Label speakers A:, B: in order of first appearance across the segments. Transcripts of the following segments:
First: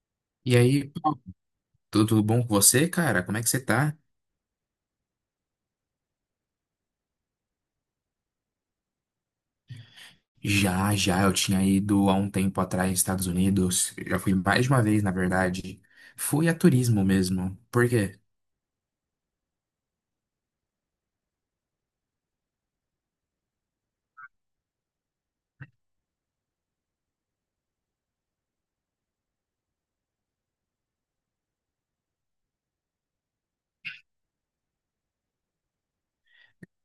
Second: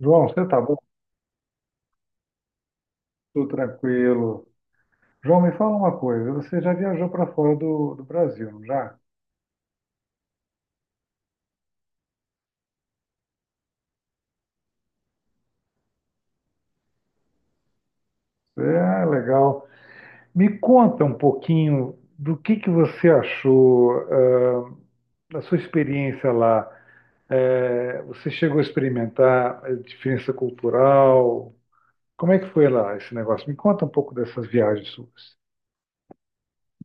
A: João, você
B: E
A: tá bom?
B: aí, tudo bom com você, cara? Como é
A: Tudo
B: que você tá?
A: tranquilo. João, me fala uma coisa. Você já viajou para fora do Brasil, não já?
B: Já, já, eu tinha ido há um tempo atrás nos Estados Unidos. Já fui mais de uma vez, na verdade. Fui a turismo mesmo. Por quê?
A: É legal. Me conta um pouquinho do que você achou, da sua experiência lá. É, você chegou a experimentar a diferença cultural? Como é que foi lá esse negócio? Me conta um pouco dessas viagens suas.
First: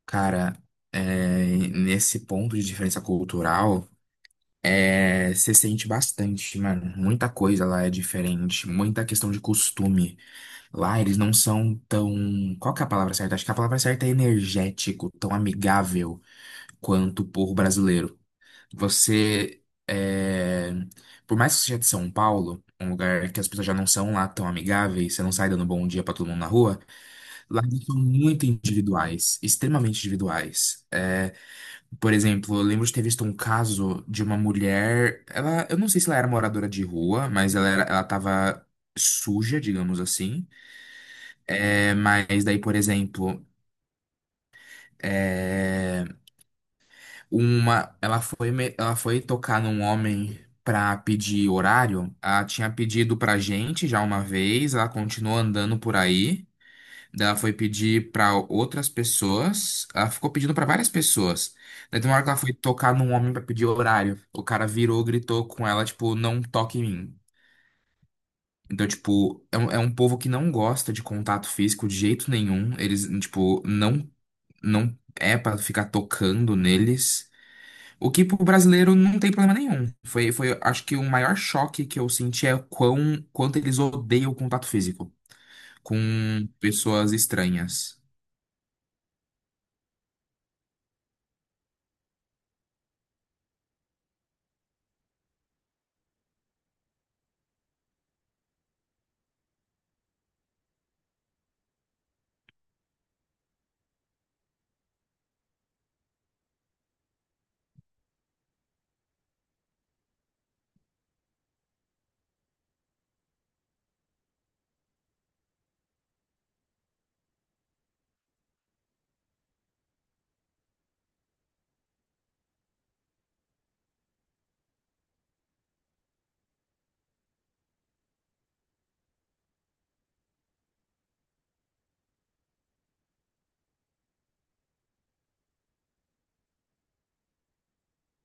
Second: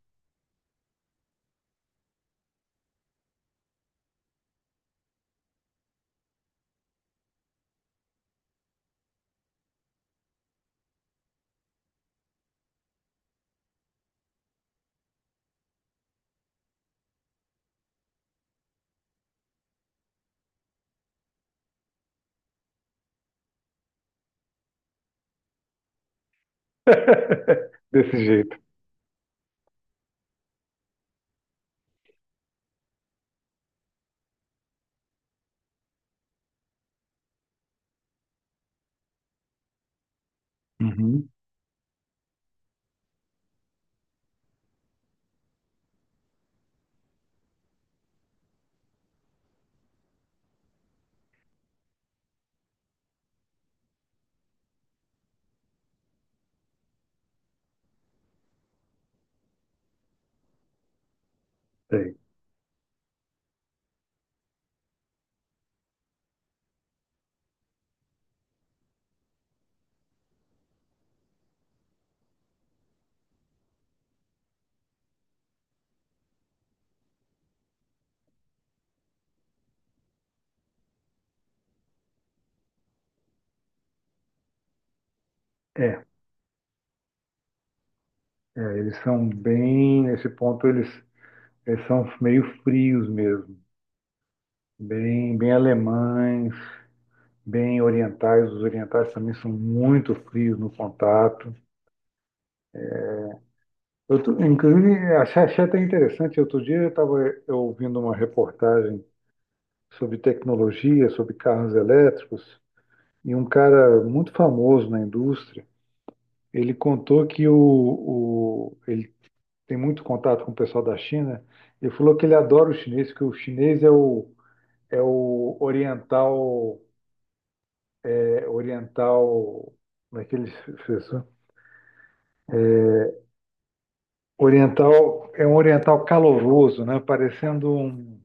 B: Cara, nesse ponto de diferença cultural, você sente bastante, mano. Muita coisa lá é diferente. Muita questão de costume. Lá eles não são tão. Qual que é a palavra certa? Acho que a palavra certa é energético, tão amigável quanto o povo brasileiro. Você, por mais que seja de São Paulo, um lugar que as pessoas já não são lá tão amigáveis, você não sai dando bom dia pra todo mundo na rua, lá eles são
A: Desse
B: muito
A: jeito.
B: individuais, extremamente individuais. Por exemplo, eu lembro de ter visto um caso de uma mulher, ela, eu não sei se ela era moradora de rua, mas ela era, ela tava suja, digamos assim.
A: Uhum,
B: É, mas daí, por exemplo, é, ela foi, ela foi tocar num homem pra pedir horário. Ela tinha pedido pra gente já uma vez, ela continuou andando por aí. Daí ela foi pedir pra outras pessoas. Ela ficou pedindo pra várias pessoas. Daí tem uma
A: sei.
B: hora que ela foi tocar num homem pra pedir horário. O cara virou, gritou com ela, tipo, não toque em mim. Então, tipo, é um povo que não gosta de contato físico de jeito nenhum. Eles, tipo, não, não é pra ficar tocando neles. O que pro brasileiro não tem problema nenhum. Acho que o maior choque que eu senti é quanto eles odeiam o contato físico com
A: É,
B: pessoas estranhas.
A: eles são bem, nesse ponto, eles. Eles são meio frios mesmo, bem alemães, bem orientais. Os orientais também são muito frios no contato. Inclusive, achei até interessante. Outro dia eu estava ouvindo uma reportagem sobre tecnologia, sobre carros elétricos, e um cara muito famoso na indústria, ele contou que ele tem muito contato com o pessoal da China. Ele falou que ele adora o chinês, que o chinês é o oriental oriental, daquele oriental, é um oriental caloroso, né? Parecendo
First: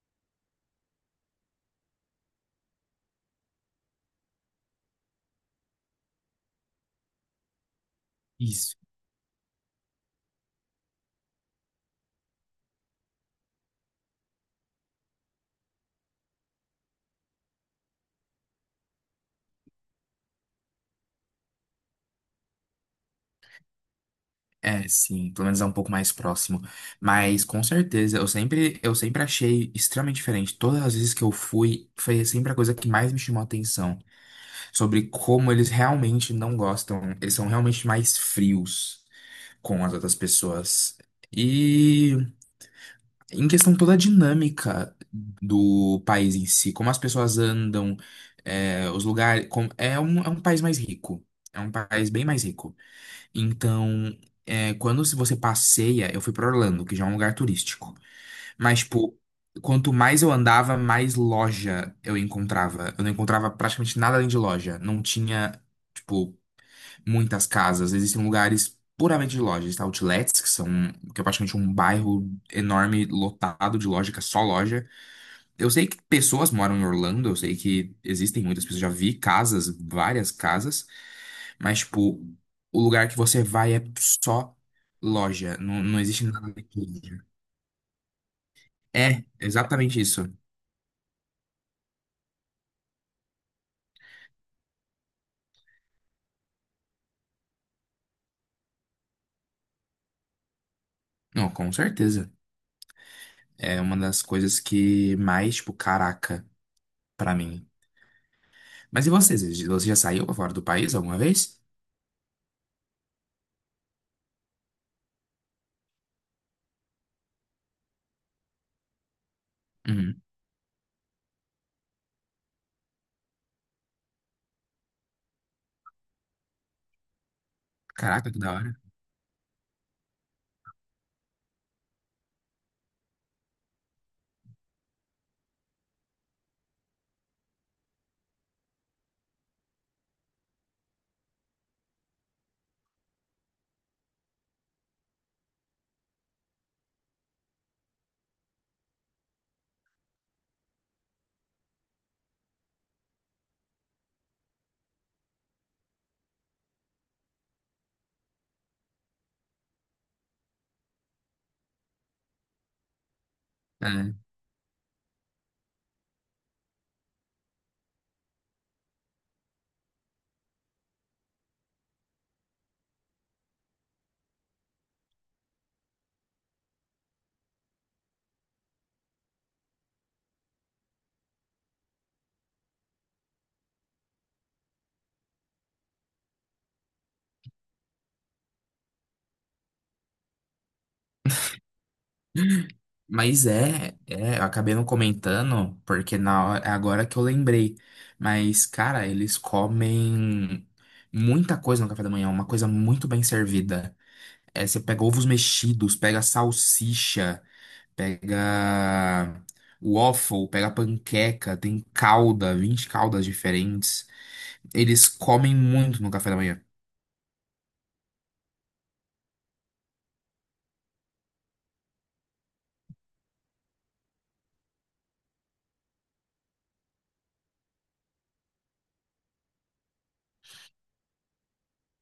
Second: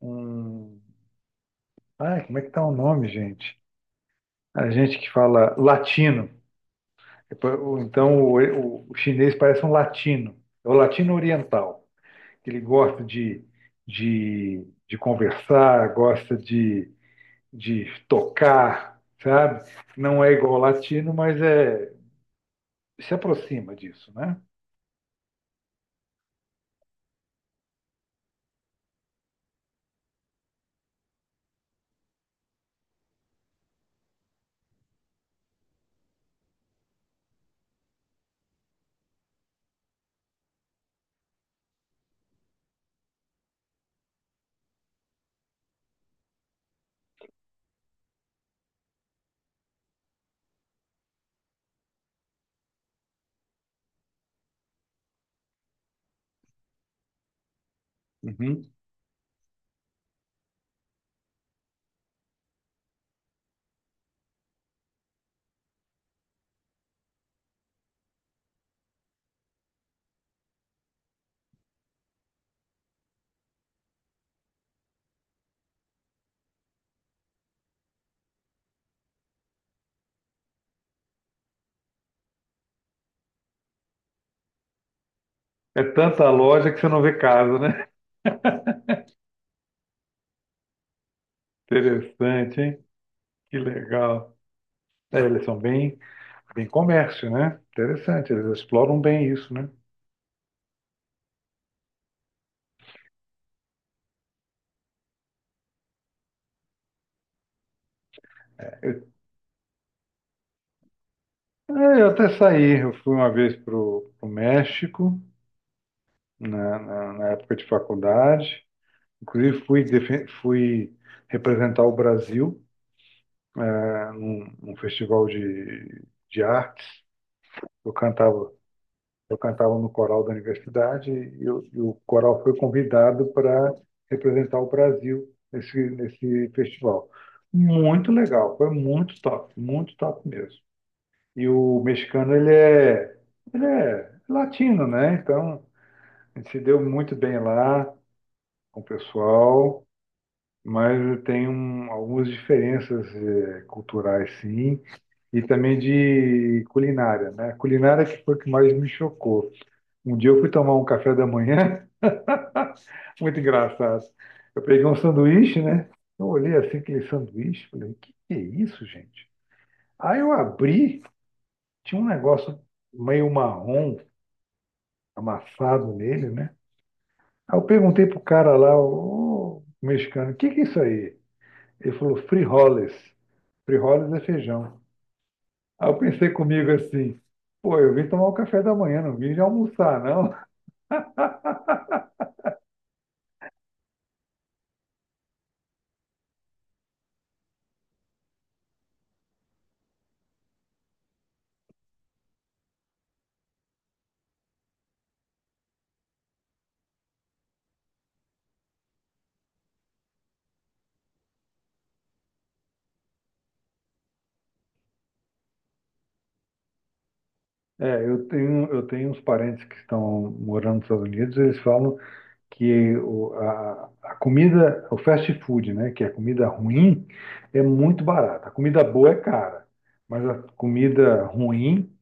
A: um... Ai, como é que tá o nome, gente? A gente que fala latino. Então,
B: Isso.
A: o chinês parece um latino. É o latino oriental. Ele gosta de conversar, gosta de tocar, sabe? Não é igual ao latino, mas é, se aproxima disso, né?
B: É, sim, pelo menos é um pouco mais próximo. Mas com certeza, eu sempre achei extremamente diferente. Todas as vezes que eu fui, foi sempre a coisa que mais me chamou a atenção. Sobre como eles realmente não gostam. Eles são realmente mais frios com as outras pessoas. e Em questão toda a dinâmica do país em si, como as pessoas andam, é, os lugares. É um país mais rico. É um país bem mais rico. Então, é, quando se você passeia, eu fui para Orlando, que já é um lugar turístico.
A: Uhum.
B: Mas, tipo, quanto mais eu andava, mais loja eu encontrava. Eu não encontrava praticamente nada além de loja. Não tinha. Tipo muitas casas, existem lugares puramente de lojas, tá? Outlets, que é praticamente um bairro enorme, lotado de loja, que é só loja. Eu sei que pessoas moram em Orlando, eu sei que existem muitas pessoas, já vi casas, várias casas, mas, tipo, o lugar que você vai é só loja, não,
A: É
B: não existe
A: tanta
B: nada
A: loja que você
B: daquilo.
A: não vê casa, né?
B: É, exatamente isso.
A: Interessante, hein? Que legal. É, eles são bem, bem comércio, né? Interessante, eles exploram bem isso, né?
B: Não, com certeza. É uma das coisas que mais, tipo, caraca, pra mim. Mas e vocês? Você já saiu pra fora do país alguma vez?
A: É, eu até saí, eu fui uma vez para o México, na época de faculdade. Inclusive,
B: Uhum.
A: fui representar o Brasil, né, num festival de artes. Eu
B: Caraca, que
A: cantava.
B: da hora.
A: Eu cantava no coral da universidade, e o coral foi convidado para representar o Brasil nesse festival. Muito legal, foi muito top mesmo. E o mexicano, ele é latino, né? Então, a gente se deu muito bem lá com o pessoal, mas tem algumas diferenças culturais, sim, e também de culinária, né? Culinária que foi o que mais me chocou. Um dia eu fui tomar um café da manhã, muito engraçado.
B: É.
A: Eu peguei um sanduíche, né? Eu olhei assim aquele sanduíche, falei, o que que é isso, gente? Aí eu abri, tinha um negócio meio marrom amassado nele, né? Aí eu perguntei pro cara lá, o mexicano, o que que é isso aí? Ele falou, frijoles. Frijoles é feijão. Aí eu pensei comigo assim, pô, eu vim tomar o café da manhã, não vim já almoçar, não.
B: Mas eu acabei não comentando, porque na hora, é agora que eu lembrei. Mas, cara, eles comem muita coisa no café da manhã, uma coisa muito bem servida. É, você pega ovos mexidos, pega salsicha, pega waffle, pega panqueca, tem calda, 20 caldas diferentes. Eles comem muito no café da manhã.
A: É, eu tenho uns parentes que estão morando nos Estados Unidos. Eles falam que a comida, o fast food, né, que é comida ruim, é muito barata. A comida boa é cara, mas a comida ruim,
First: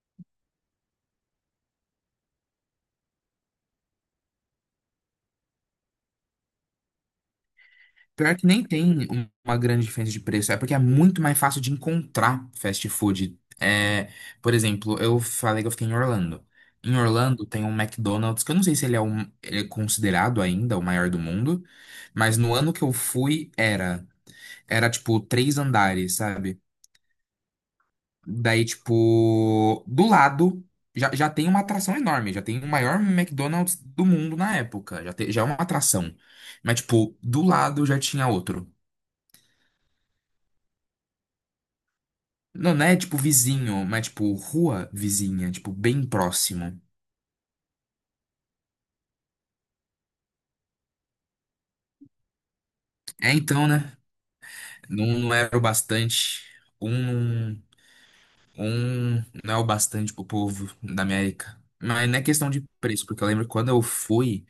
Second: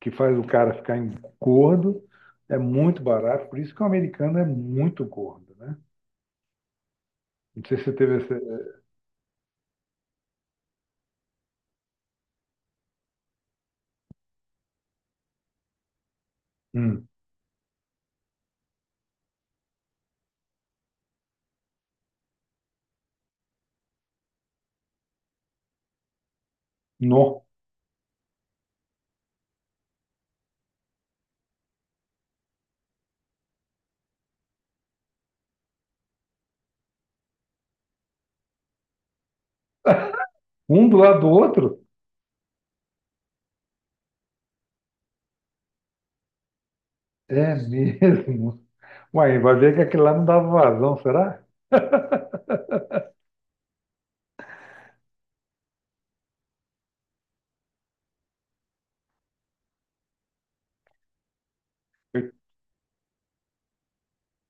A: que faz o cara ficar gordo, é muito barato. Por isso que o americano é muito gordo, né? Não sei se você teve
B: Pior que
A: essa...
B: nem tem uma grande diferença de preço, é porque é muito mais fácil de encontrar fast food. É, por exemplo, eu falei que eu fiquei em Orlando. Em
A: Hum,
B: Orlando tem um McDonald's, que eu não sei se ele é, ele é considerado ainda o maior do mundo, mas no ano que eu fui era. Era tipo três andares, sabe?
A: nó.
B: Daí, tipo, do lado já tem uma atração enorme, já tem o maior McDonald's do mundo na época, já é uma atração. Mas, tipo, do lado já tinha outro.
A: Um do lado do outro?
B: Não, não é tipo vizinho, mas tipo rua vizinha, tipo bem próximo.
A: É mesmo. Uai, vai ver que aquele lá não dava vazão, será?
B: É então, né? Não, não era o bastante. Um, um não é o bastante pro povo da América. Mas não é questão de preço, porque eu lembro que quando eu fui,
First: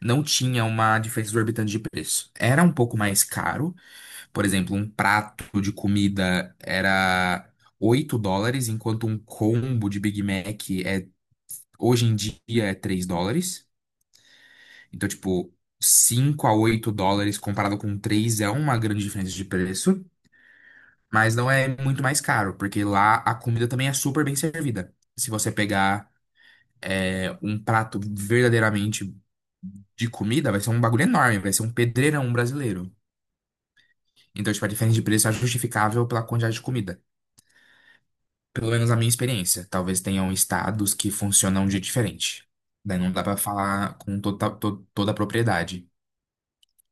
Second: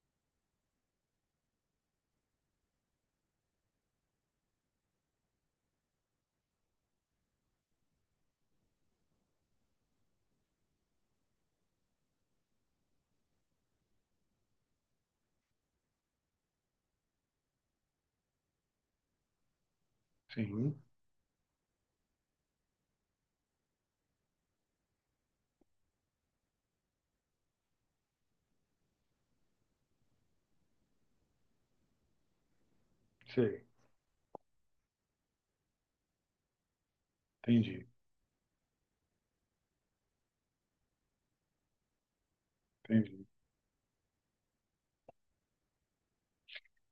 B: não tinha uma diferença exorbitante de preço. Era um pouco mais caro. Por exemplo, um prato de comida era $8, enquanto um combo de Big Mac é, hoje em dia é 3 dólares. Então, tipo, $5 a $8 comparado com 3 é uma grande diferença de preço,
A: Sim.
B: mas não é muito mais caro, porque lá a comida também é super bem servida. Se você pegar um prato verdadeiramente de comida, vai ser um bagulho enorme, vai ser um pedreirão brasileiro.
A: Sei,
B: Então, tipo, a diferença de preço é justificável pela quantidade de comida.
A: entendi,
B: Pelo menos na minha experiência. Talvez tenham estados que funcionam de diferente. Daí não dá
A: entendi.
B: pra falar com toda a propriedade.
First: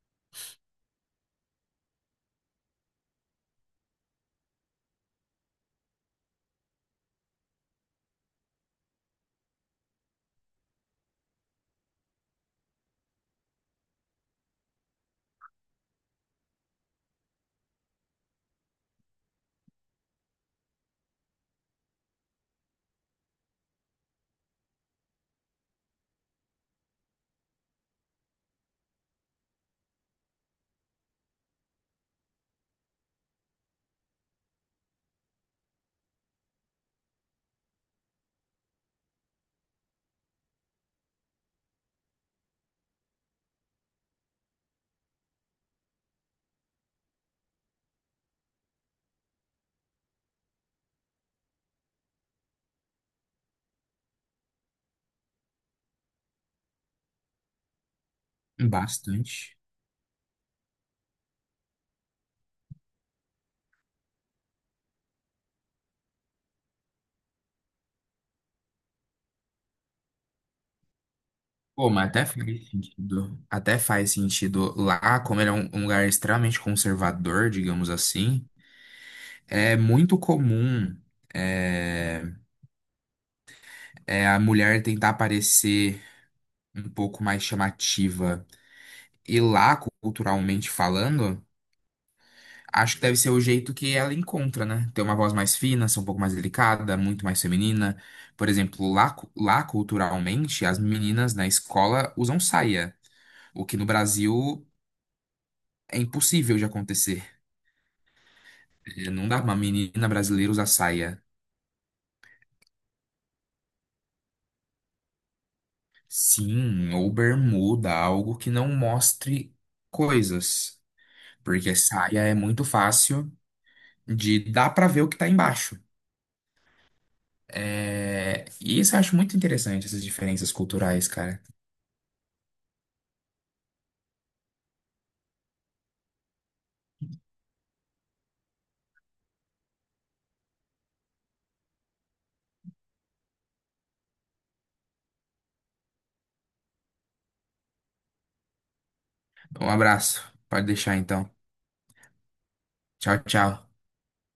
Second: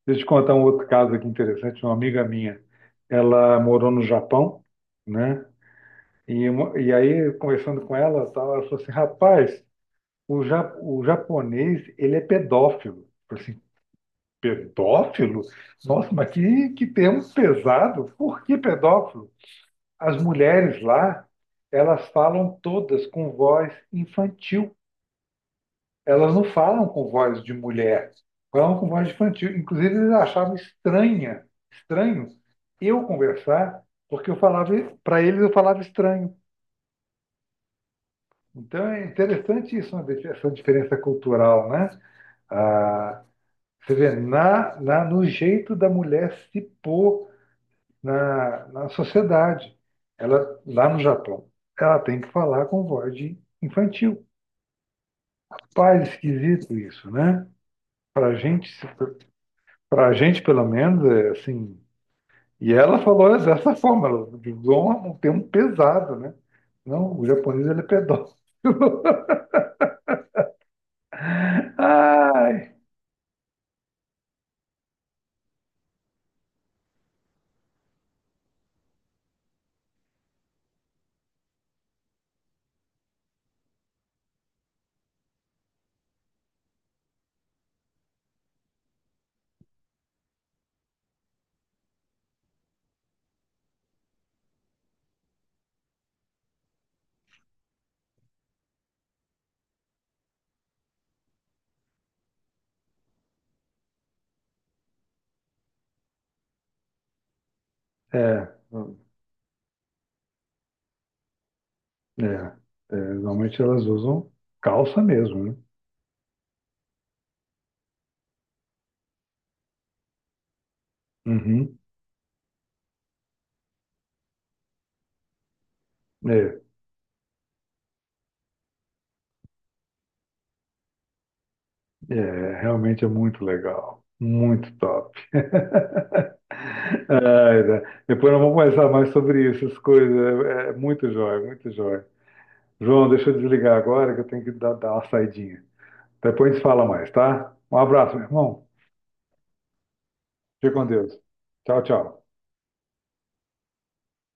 A: Deixa eu te contar um outro caso aqui interessante. Uma amiga minha, ela morou no Japão, né? E, e aí, conversando com ela, tal, ela falou assim, rapaz, o japonês, ele é pedófilo. Eu falei assim, pedófilo? Nossa, mas que termo pesado. Por que pedófilo? As mulheres lá, elas falam todas com voz infantil. Elas não falam com voz de mulher, falam com voz infantil. Inclusive, eles achavam estranho eu conversar, porque eu falava, para eles eu falava estranho. Então é interessante isso, essa diferença cultural, né? Ah, você vê, no jeito da mulher se pôr na sociedade. Ela, lá no Japão, ela tem que falar com voz de infantil. Pais esquisito isso, né? Para a gente.
B: Bastante.
A: Pra gente, pelo menos, é assim. E ela falou dessa forma, ela usou um termo pesado, né? Não, o japonês ele é pedófilo.
B: Pô, mas até faz
A: Ai!
B: sentido. Até faz sentido lá, como ele é um lugar extremamente conservador, digamos assim, é muito comum é, é a mulher tentar parecer um pouco mais chamativa. E lá, culturalmente falando, acho que deve ser o jeito que ela encontra, né? Ter uma voz mais fina, ser um pouco mais delicada, muito mais feminina. Por exemplo, lá culturalmente, as meninas na escola usam saia, o que no Brasil é impossível de acontecer.
A: É,
B: É, não dá pra uma menina brasileira usar saia.
A: é, é, normalmente elas usam calça mesmo, né?
B: Sim, ou bermuda, algo que não mostre coisas. Porque
A: Uhum.
B: saia é muito fácil de dá pra ver o que tá embaixo.
A: É,
B: É, e isso eu acho muito interessante, essas diferenças culturais, cara.
A: é, realmente é muito legal. Muito top. Ai, né? Depois nós vamos conversar mais sobre isso, essas coisas. É, é muito jóia, muito jóia. João, deixa eu desligar agora que eu tenho que dar uma saidinha. Depois a gente fala mais, tá? Um abraço, meu irmão.
B: Um abraço. Pode
A: Fique com
B: deixar
A: Deus.
B: então.
A: Tchau, tchau.
B: Tchau, tchau.